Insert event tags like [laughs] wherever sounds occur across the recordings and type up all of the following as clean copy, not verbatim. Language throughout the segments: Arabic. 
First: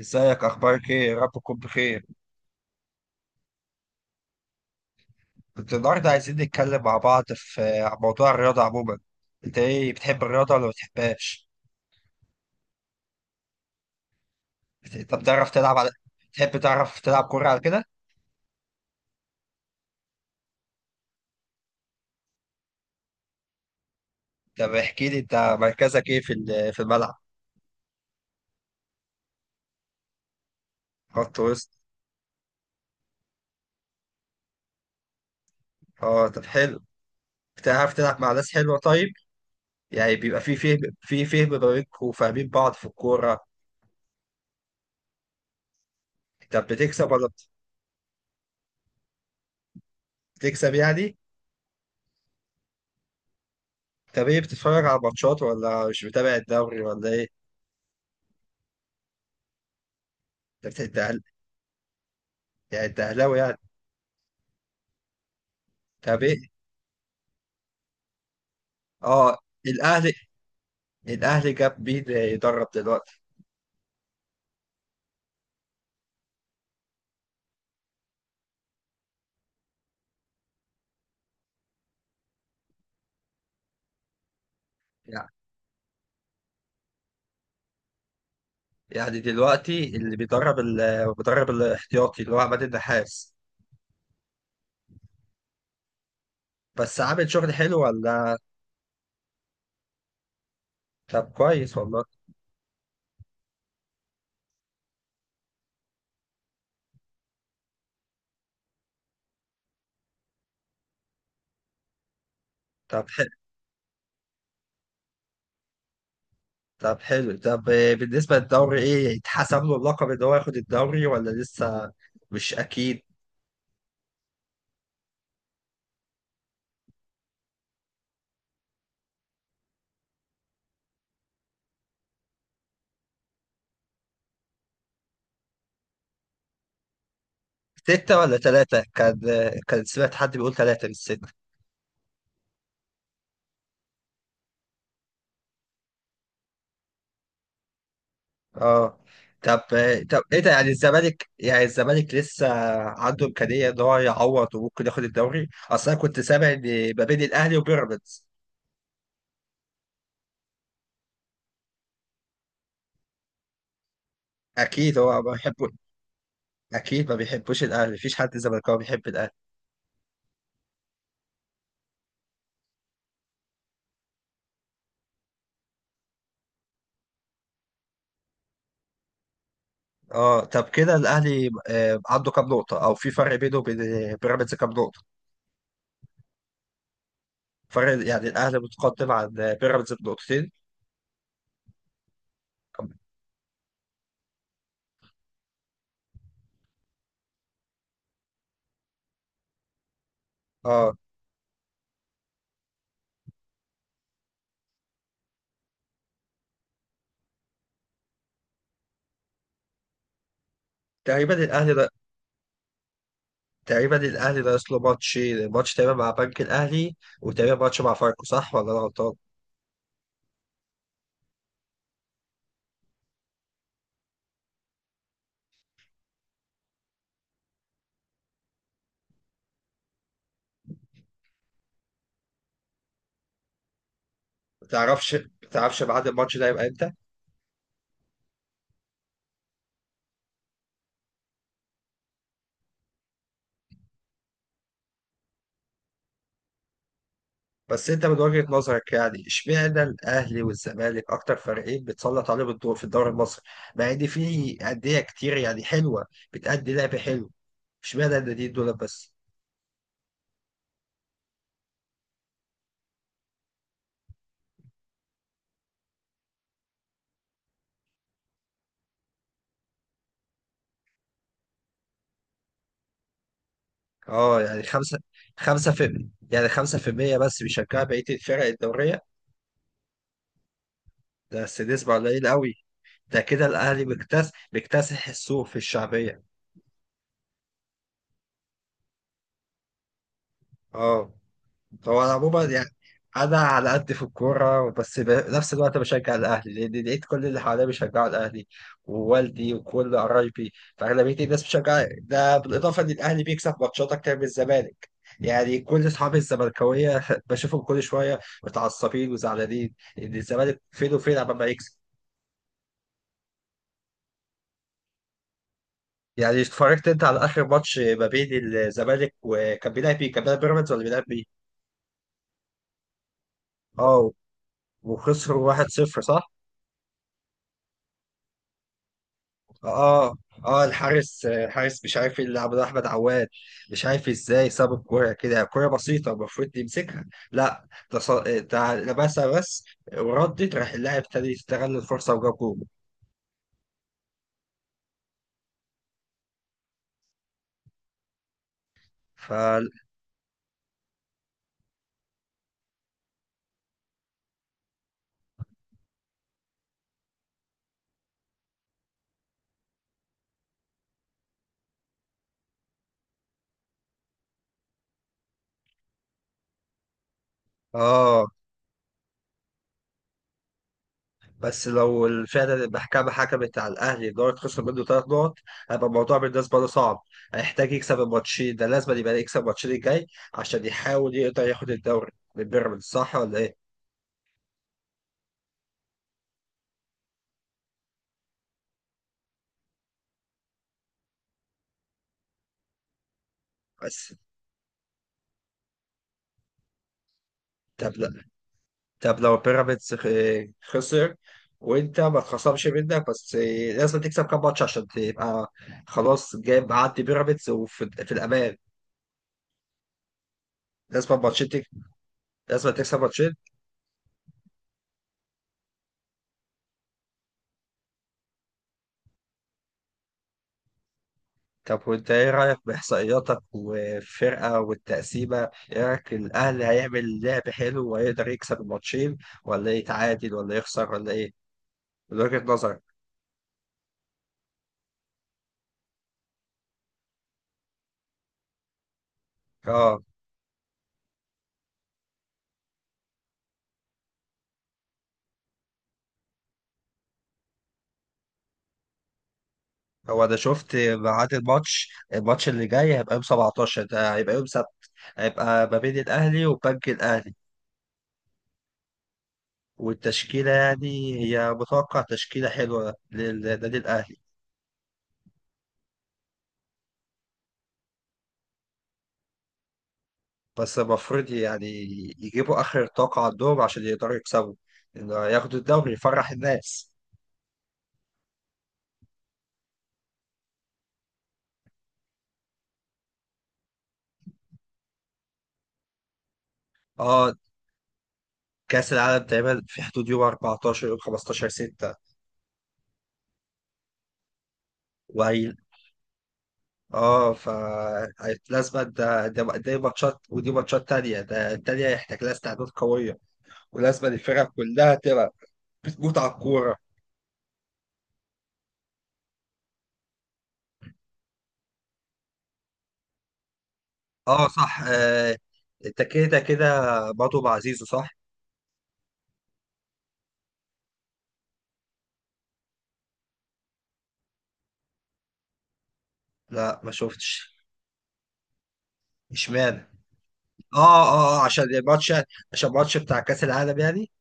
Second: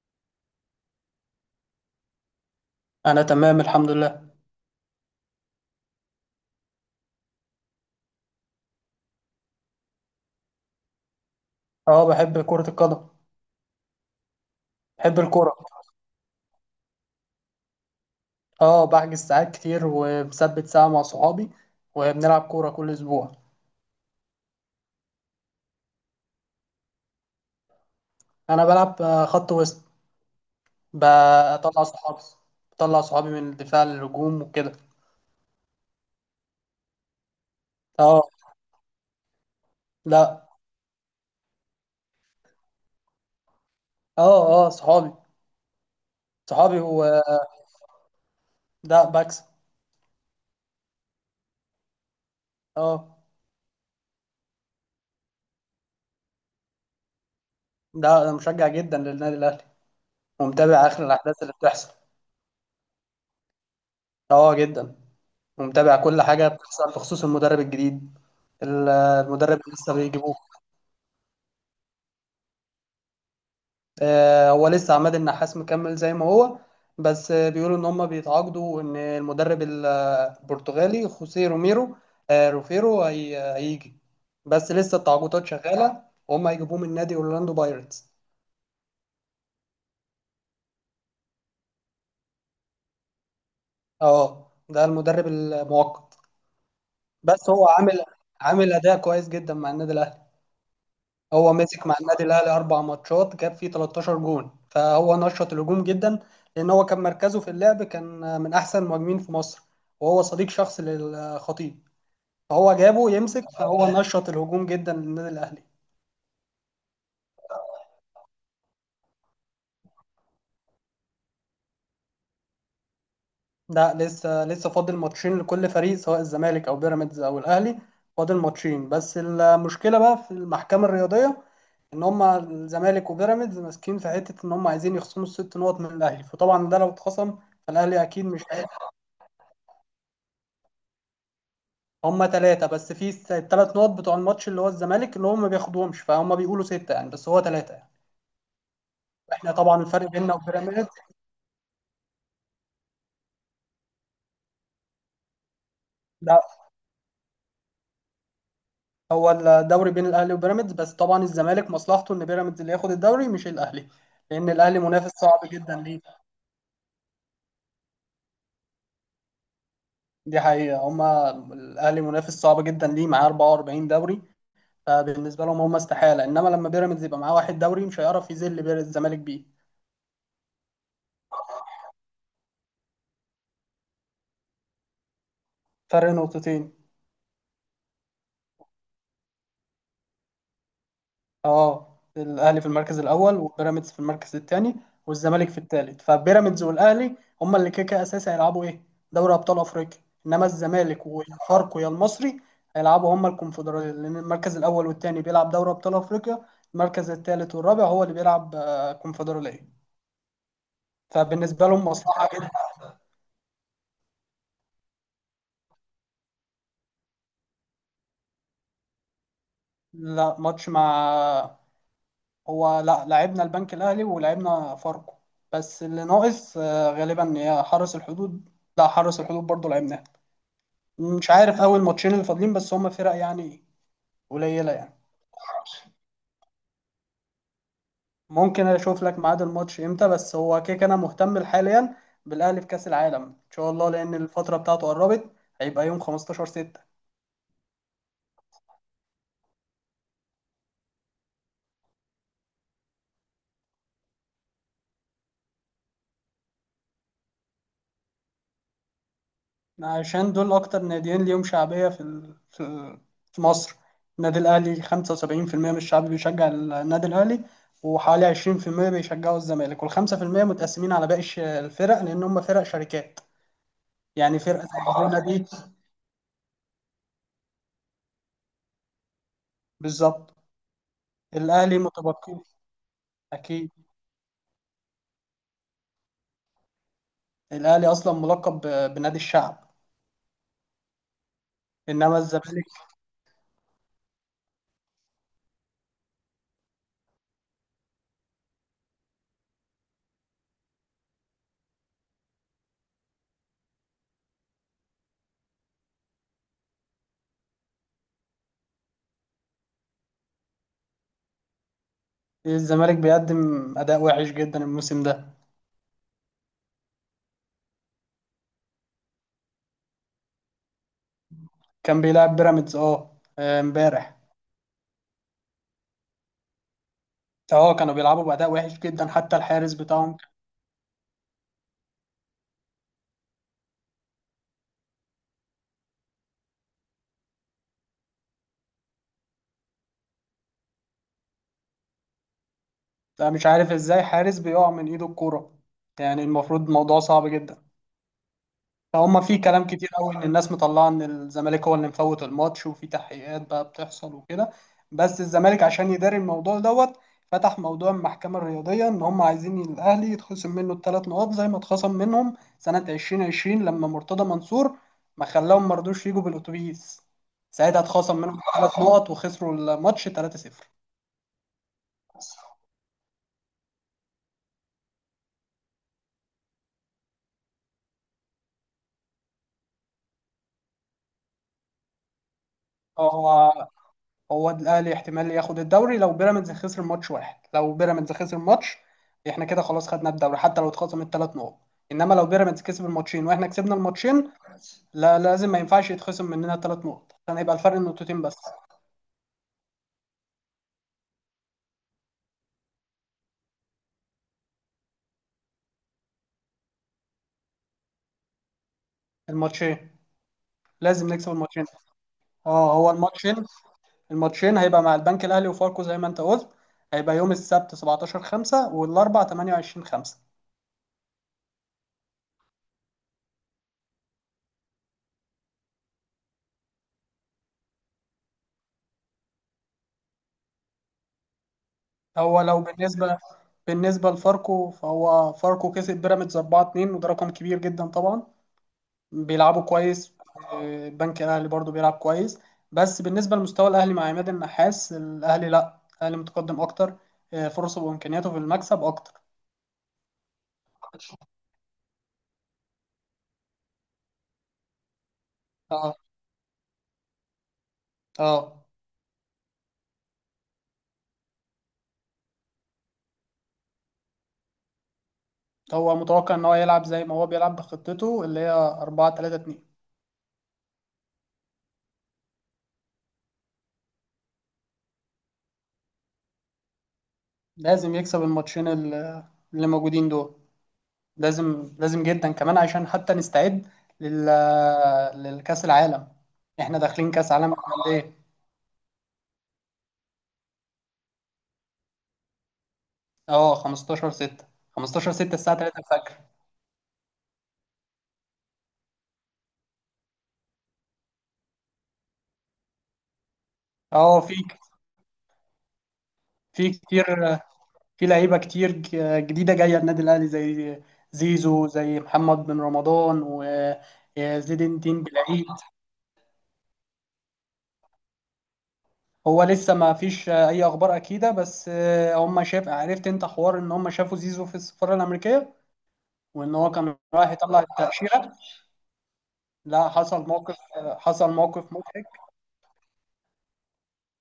ازيك، اخبارك ايه؟ يا رب تكون بخير. انا تمام، الحمد لله. كنت النهارده عايزين نتكلم مع بعض عن موضوع الرياضه عموما. انت ايه، بتحب الرياضه ولا ما بتحبهاش؟ اه بحب كرة القدم. انت بحب بتعرف الكرة. تلعب على؟ تحب تعرف تلعب كوره على كده؟ اه بحجز ساعات كتير ومثبت ساعة مع صحابي وبنلعب كورة كل اسبوع. طب احكي لي، انت مركزك ايه في الملعب؟ انا بلعب خط وسط. خط وسط. بطلع صحابي. بطلع صحابي من الدفاع للهجوم وكده. اه، طب حلو. بتعرف تلعب اه، مع ناس حلوه طيب؟ يعني بيبقى لا، في فهم ما بينكم وفاهمين بعض في الكوره. اه اه صحابي، طب صحابي بتكسب ولا؟ ده بكسب. بتكسب يعني. اه، طب ايه، بتتفرج على ماتشات ولا مش متابع الدوري ولا ايه؟ ده انا مشجع جدا للنادي الاهلي انت بت- ومتابع انت اخر أهل- الاحداث اللي بتحصل. يعني انت اهلاوي يعني. اه جدا، ومتابع طب كل حاجة ايه. بتحصل بخصوص المدرب الجديد. اه. المدرب اللي لسه الاهلي. بيجيبوه. الاهلي جاب بيه يدرب دلوقتي. هو لسه عماد النحاس مكمل زي ما هو. بس بيقولوا ان هم بيتعاقدوا، وان المدرب البرتغالي خوسيه روميرو. روفيرو هيجي. بس لسه يعني التعاقدات شغاله وهم هيجيبوه من نادي اورلاندو بايرتس. يعني دلوقتي اللي بيدرب الاحتياطي اللي هو عماد النحاس. اه، ده المدرب المؤقت. بس عامل بس شغل هو حلو عامل ولا؟ عامل اداء كويس جدا مع النادي الاهلي. طب هو كويس مسك مع والله. النادي الاهلي اربع ماتشات جاب فيه 13 جون، فهو نشط الهجوم جدا لان هو كان مركزه في اللعب كان من احسن المهاجمين في مصر، وهو صديق شخصي للخطيب، فهو طب جابه حلو، يمسك فهو نشط الهجوم جدا للنادي الاهلي. طب حلو، طب بالنسبة للدوري ايه اتحسب له اللقب ان هو ياخد الدوري ولا لسه؟ مش اكيد. ده لسه فاضل ماتشين لكل فريق سواء الزمالك او بيراميدز او الاهلي، فاضل ماتشين. بس المشكله بقى في المحكمه الرياضيه ان هم الزمالك وبيراميدز ماسكين في حته ان هم عايزين يخصموا الست نقط من الاهلي، فطبعا ده لو اتخصم فالاهلي ستة اكيد ولا مش. ثلاثة كان سمعت حد بيقول ثلاثة مش ستة. هم ثلاثة بس في الثلاث نقط بتوع الماتش اللي هو الزمالك اللي هم ما بياخدوهمش، فهم بيقولوا ستة يعني، بس هو ثلاثة يعني. اه. احنا طب طبعا الفرق طب بيننا ايه ده؟ يعني وبيراميدز. الزمالك يعني الزمالك لسه عنده امكانيه ان هو يعوض وممكن ياخد الدوري؟ اصل انا كنت لا، سامع ان ما بين الاهلي وبيراميدز. هو الدوري بين الاهلي وبيراميدز بس، طبعا الزمالك مصلحته ان بيراميدز اللي ياخد الدوري مش الاهلي لان الاهلي اكيد منافس هو ما صعب بيحبه، جدا ليه. اكيد ما بيحبوش الاهلي، مفيش حد زملكاوي بيحب الاهلي. دي حقيقة. هم الاهلي منافس صعب جدا ليه، معاه 44 دوري. فبالنسبة لهم، هم استحالة، انما لما بيراميدز يبقى معاه واحد دوري مش هيعرف يذل الزمالك بيه. اه، طب كده الاهلي عنده كام نقطه، او في فرق بينه وبين بيراميدز كام نقطه؟ فرق نقطتين. فرق يعني، الاهلي متقدم عن بيراميدز بنقطتين؟ اه، الاهلي في المركز الاول وبيراميدز في المركز الثاني والزمالك في الثالث. فبيراميدز والاهلي هما اللي كده كده اساسي هيلعبوا ايه؟ دوري ابطال افريقيا. انما اه، الزمالك ويا فاركو يا المصري هيلعبوا هما الكونفدراليه، لان المركز الاول والثاني بيلعب دوري ابطال افريقيا، المركز الثالث والرابع هو اللي بيلعب كونفدراليه. تقريبا فبالنسبه الاهلي لهم ده، مصلحه جدا. تقريبا الاهلي ناقص له ماتش، ماتش تقريبا مع بنك الاهلي، وتقريبا ماتش مع فاركو، صح ولا انا غلطان؟ لا، ماتش مع. هو لا، لعبنا البنك الاهلي ولعبنا فاركو. بس اللي ناقص غالبا هي حرس الحدود. لا، حرس الحدود برضه لعبناه. مش عارف اول ماتشين اللي فاضلين، بس هما فرق يعني ما قليله يعني. تعرفش ما تعرفش بعد الماتش ده يبقى امتى؟ ممكن اشوف لك ميعاد الماتش امتى، بس هو كيك انا مهتم حاليا بالاهلي في كاس العالم ان شاء الله لان الفتره بتاعته قربت، هيبقى يوم 15 6. بس انت من وجهة نظرك يعني، اشمعنى الاهلي والزمالك اكتر فريقين بتسلط عليهم الضوء في الدوري المصري، مع ان في انديه كتير يعني حلوه بتأدي لعب حلو؟ اشمعنى الناديين دول بس؟ عشان دول اكتر ناديين ليهم شعبيه في في مصر. النادي الاهلي 75% من الشعب بيشجع النادي الاهلي، وحوالي 20% بيشجعوا الزمالك، وال 5% متقسمين على باقي الفرق لان هم فرق شركات، يعني اه يعني فرقه زي خمسة، الجونه دي. خمسة في يعني خمسة في المية بس بيشجعوا بقية الفرق الدورية؟ بالظبط. ده بس الاهلي نسبة قليلة متبقي. قوي. ده كده اكيد. الاهلي بيكتسح بيكتسح السوق في الشعبية. الاهلي اصلا ملقب بنادي الشعب. اه. هو انا انما عموما الزمالك. يعني انا على قد في الكوره، بس بنفس الوقت بشجع الاهلي لان لقيت كل اللي حواليا بيشجعوا الاهلي ووالدي وكل قرايبي، فاغلبيه الناس بتشجع ده، بالاضافه ان الاهلي بيكسب ماتشات اكتر من الزمالك. يعني كل اصحابي الزملكاويه [laughs] بشوفهم كل شويه متعصبين وزعلانين ان الزمالك فين وفين عمال ما يكسب. الزمالك بيقدم اداء وحش جدا الموسم ده. يعني اتفرجت انت على اخر ماتش ما بين الزمالك، وكان بيلعب مين؟ كان بيلعب بيراميدز ولا بيلعب مين؟ كان بيلعب بيراميدز اه، امبارح. وخسروا 1-0 صح؟ اه، كانوا بيلعبوا باداء وحش جدا، حتى الحارس اه، بتاعهم. اه، الحارس الحارس مش عارف يلعب، ده احمد عواد. مش عارف ازاي ساب الكوره كده، كوره بسيطه المفروض يمسكها. لا، ده لبسها بس، وردت راح اللاعب ابتدى يستغل الفرصه وجاب جول. ده مش عارف ازاي حارس بيقع من ايده الكوره، يعني المفروض موضوع صعب جدا. فهم ف، في كلام كتير قوي ان الناس مطلعه ان الزمالك هو اللي مفوت الماتش، وفي تحقيقات بقى بتحصل وكده. بس الزمالك عشان يداري الموضوع دوت فتح موضوع المحكمه الرياضيه ان هم عايزين الاهلي يتخصم منه الثلاث نقاط زي ما اتخصم منهم سنه 2020 لما مرتضى منصور ما خلاهم، ما رضوش يجوا بالاتوبيس، ساعتها اتخصم اه، منهم ثلاث نقط وخسروا الماتش 3-0. بس لو فعلا المحكمه حكمت على الاهلي ان هو يتخسر منه ثلاث نقط، هيبقى الموضوع بالنسبه له صعب. هيحتاج يكسب الماتشين، ده لازم يبقى يكسب الماتشين الجاي عشان يحاول يقدر ياخد الدوري من بيراميدز، صح ولا هو ايه؟ هو الاهلي احتمال ياخد الدوري لو بيراميدز خسر ماتش واحد. لو بيراميدز خسر ماتش، احنا كده خلاص خدنا الدوري حتى لو اتخصم الثلاث نقط. انما لو بيراميدز كسب الماتشين واحنا كسبنا بس. الماتشين، لا لازم، ما ينفعش يتخصم مننا ثلاث نقط عشان هيبقى الفرق طب نقطتين بس. طب لو بيراميدز خسر وانت ما اتخصمش منك، بس لازم تكسب كام ماتش عشان تبقى خلاص جايب عدي بيراميدز وفي في الامان؟ الماتشين، لازم لازم نكسب ماتشين، الماتشين. لازم اه، هو تكسب ماتشين. الماتشين هيبقى مع البنك الاهلي وفاركو زي ما انت قلت، هيبقى يوم السبت 17 5 والاربع 28 5. طب وانت ايه رايك باحصائياتك والفرقه والتقسيمه؟ ايه رايك، الاهلي هيعمل لعب حلو وهيقدر يكسب الماتشين، ولا يتعادل ولا يخسر ولا ايه، من هو وجهه لو نظرك؟ بالنسبه لفاركو، فهو فاركو كسب بيراميدز 4 2 وده رقم كبير جدا طبعا، بيلعبوا اه، كويس. البنك الاهلي برضو بيلعب كويس. بس بالنسبه لمستوى الاهلي مع عماد النحاس الاهلي، لا الاهلي متقدم اكتر. فرصه وامكانياته في المكسب اكتر. هو انا شفت ميعاد الماتش الماتش اللي جاي هيبقى يوم 17، ده هيبقى يوم هيبقى ما اه بين الأهلي وبنك الأهلي. اه، والتشكيلة يعني هي متوقع تشكيلة حلوة للنادي الأهلي؟ هو متوقع ان هو يلعب زي ما هو بيلعب بخطته اللي هي 4 3 2. بس المفروض يعني يجيبوا آخر طاقة عندهم عشان يقدروا يكسبوا، إنه ياخدوا الدوري يفرح الناس. لازم يكسب الماتشين اللي موجودين دول. لازم لازم جدا كمان عشان حتى نستعد لل للكاس العالم. احنا داخلين كاس اه، عالم على قد ايه؟ كأس العالم تقريبا في حدود يوم 14، يوم 15 6. اه 15 6. 15 6 وهي، الساعه 3 الفجر. اه، ف لازم، ده ده دي ماتشات، ودي ماتشات تانية، ده التانية هيحتاج لها استعداد قوية، ولازم اه، في الفرق كلها تبقى بتموت على في الكورة. كتير. في لعيبه كتير جديده جايه النادي الاهلي زي زيزو، زي محمد بن رمضان اه وزيد صح، الدين بالعيد. التكيدة كده، برضه بعزيزه صح؟ هو لسه ما فيش اي اخبار اكيده، بس هم شاف عرفت انت حوار ان هم شافوا زيزو في السفاره الامريكيه وان هو لا، ما كان رايح شفتش. يطلع التاشيره. اشمعنى؟ لا، حصل موقف، اه، حصل اه، عشان موقف مضحك. الماتش، عشان الماتش بتاع كأس العالم يعني.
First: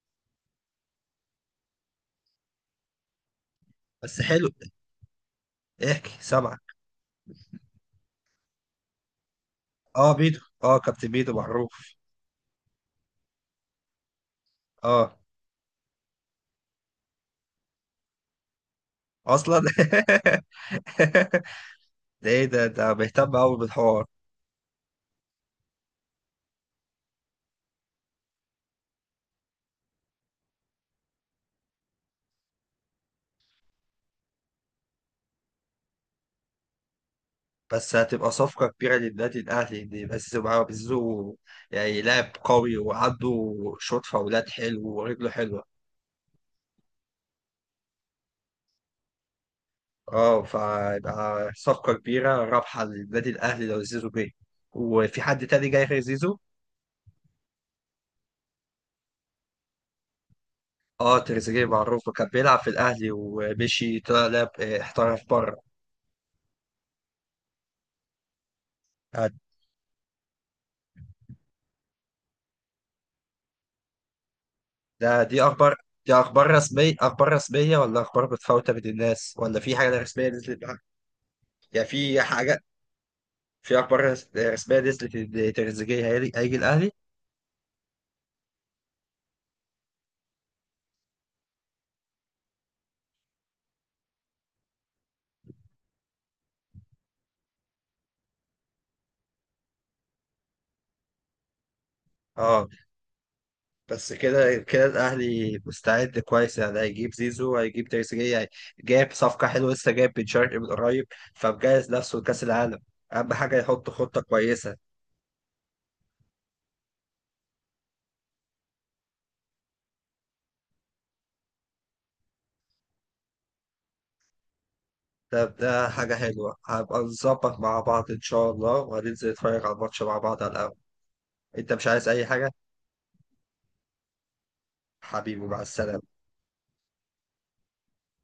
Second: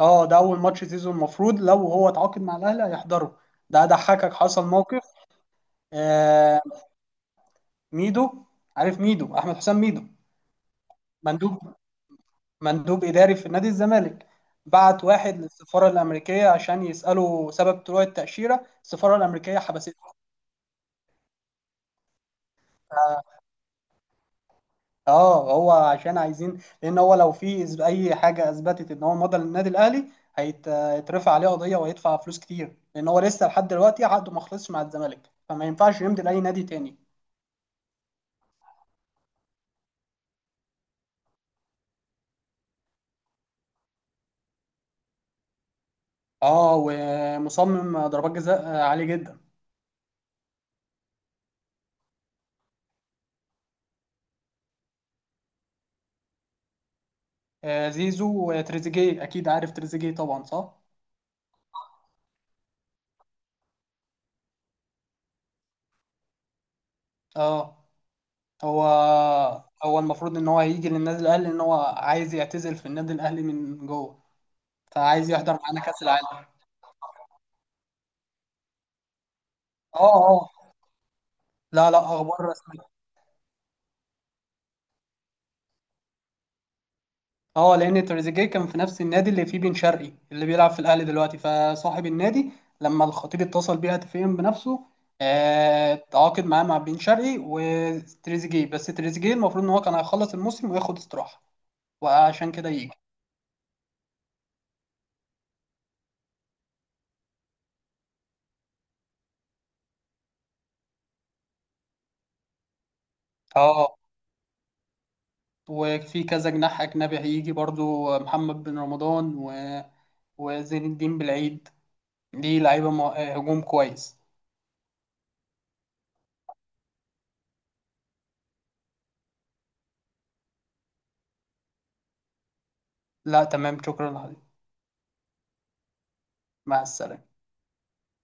اه، ده اول ماتش زيزو المفروض لو هو اتعاقد مع الاهلي هيحضره. ده بس ضحكك، حلو، حصل موقف. احكي سامعك. آه، ميدو، عارف ميدو احمد حسام ميدو، اه، بيدو، اه كابتن بيدو مندوب معروف. مندوب إداري في نادي الزمالك، بعت اه واحد للسفارة الأمريكية عشان يسأله سبب طلوع التأشيرة. السفارة الأمريكية اصلا حبسته. [laughs] ده ايه ده بيهتم قوي بالحوار. اه، هو عشان عايزين، لأن هو لو في أي حاجة أثبتت إن هو مضى للنادي الأهلي هيترفع عليه قضية وهيدفع فلوس كتير، لأن هو لسه لحد دلوقتي عقده ما خلصش مع الزمالك، فما ينفعش يمضي لأي نادي تاني. بس هتبقى صفقة كبيرة للنادي الأهلي إن بس معاه بيزو، يعني لاعب قوي وعنده شوط فاولات حلو ورجله حلوة. اه، ومصمم ضربات جزاء عالية جدا. اه، فيبقى صفقة كبيرة رابحة للنادي الأهلي لو زيزو جه. وفي حد تاني جاي غير زيزو؟ زيزو وتريزيجيه، أكيد عارف تريزيجيه طبعا، صح؟ اه، تريزيجيه معروف، كان بيلعب في الأهلي ومشي طلع لعب، احترف بره. اه، هو آه، هو المفروض ان هو هيجي للنادي الاهلي، ان هو عايز يعتزل في النادي الاهلي من جوه، ده فعايز دي يحضر أخبار، معانا كاس دي العالم. أخبار رسمية؟ أخبار رسمية ولا أخبار متفاوتة بين الناس ولا في حاجة اه رسمية نزلت اه، بقى؟ يعني لا لا، في اخبار حاجة، رسميه. في أخبار رسمية نزلت إن تريزيجيه هيجي هيجي الأهلي؟ اه، لان تريزيجيه كان في نفس النادي اللي فيه بن شرقي اللي بيلعب في الاهلي دلوقتي، فصاحب النادي لما الخطيب اتصل بيه هاتفيا بنفسه تعاقد معاه مع بن شرقي وتريزيجيه، بس تريزيجيه المفروض ان هو كان هيخلص الموسم وياخد استراحه وعشان اه، كده يجي. بس كده كده الاهلي مستعد كويس يعني، هيجيب زيزو، هيجيب تريزيجيه جايب صفقه حلوه، لسه جايب بن شرقي من قريب، فمجهز نفسه لكاس العالم. اهم حاجه يحط اه، خطه كويسه. وفي كذا جناح أجنبي هيجي برضو محمد بن رمضان و... وزين الدين بالعيد. دي لعيبة هجوم كويس. ده حاجه حلوه، هبقى نظبط مع بعض ان شاء الله وهننزل نتفرج على الماتش مع بعض على القهوه. انت مش عايز اي حاجه؟ لا، تمام، شكرا عليك. حبيبي، مع السلامه. مع السلامة.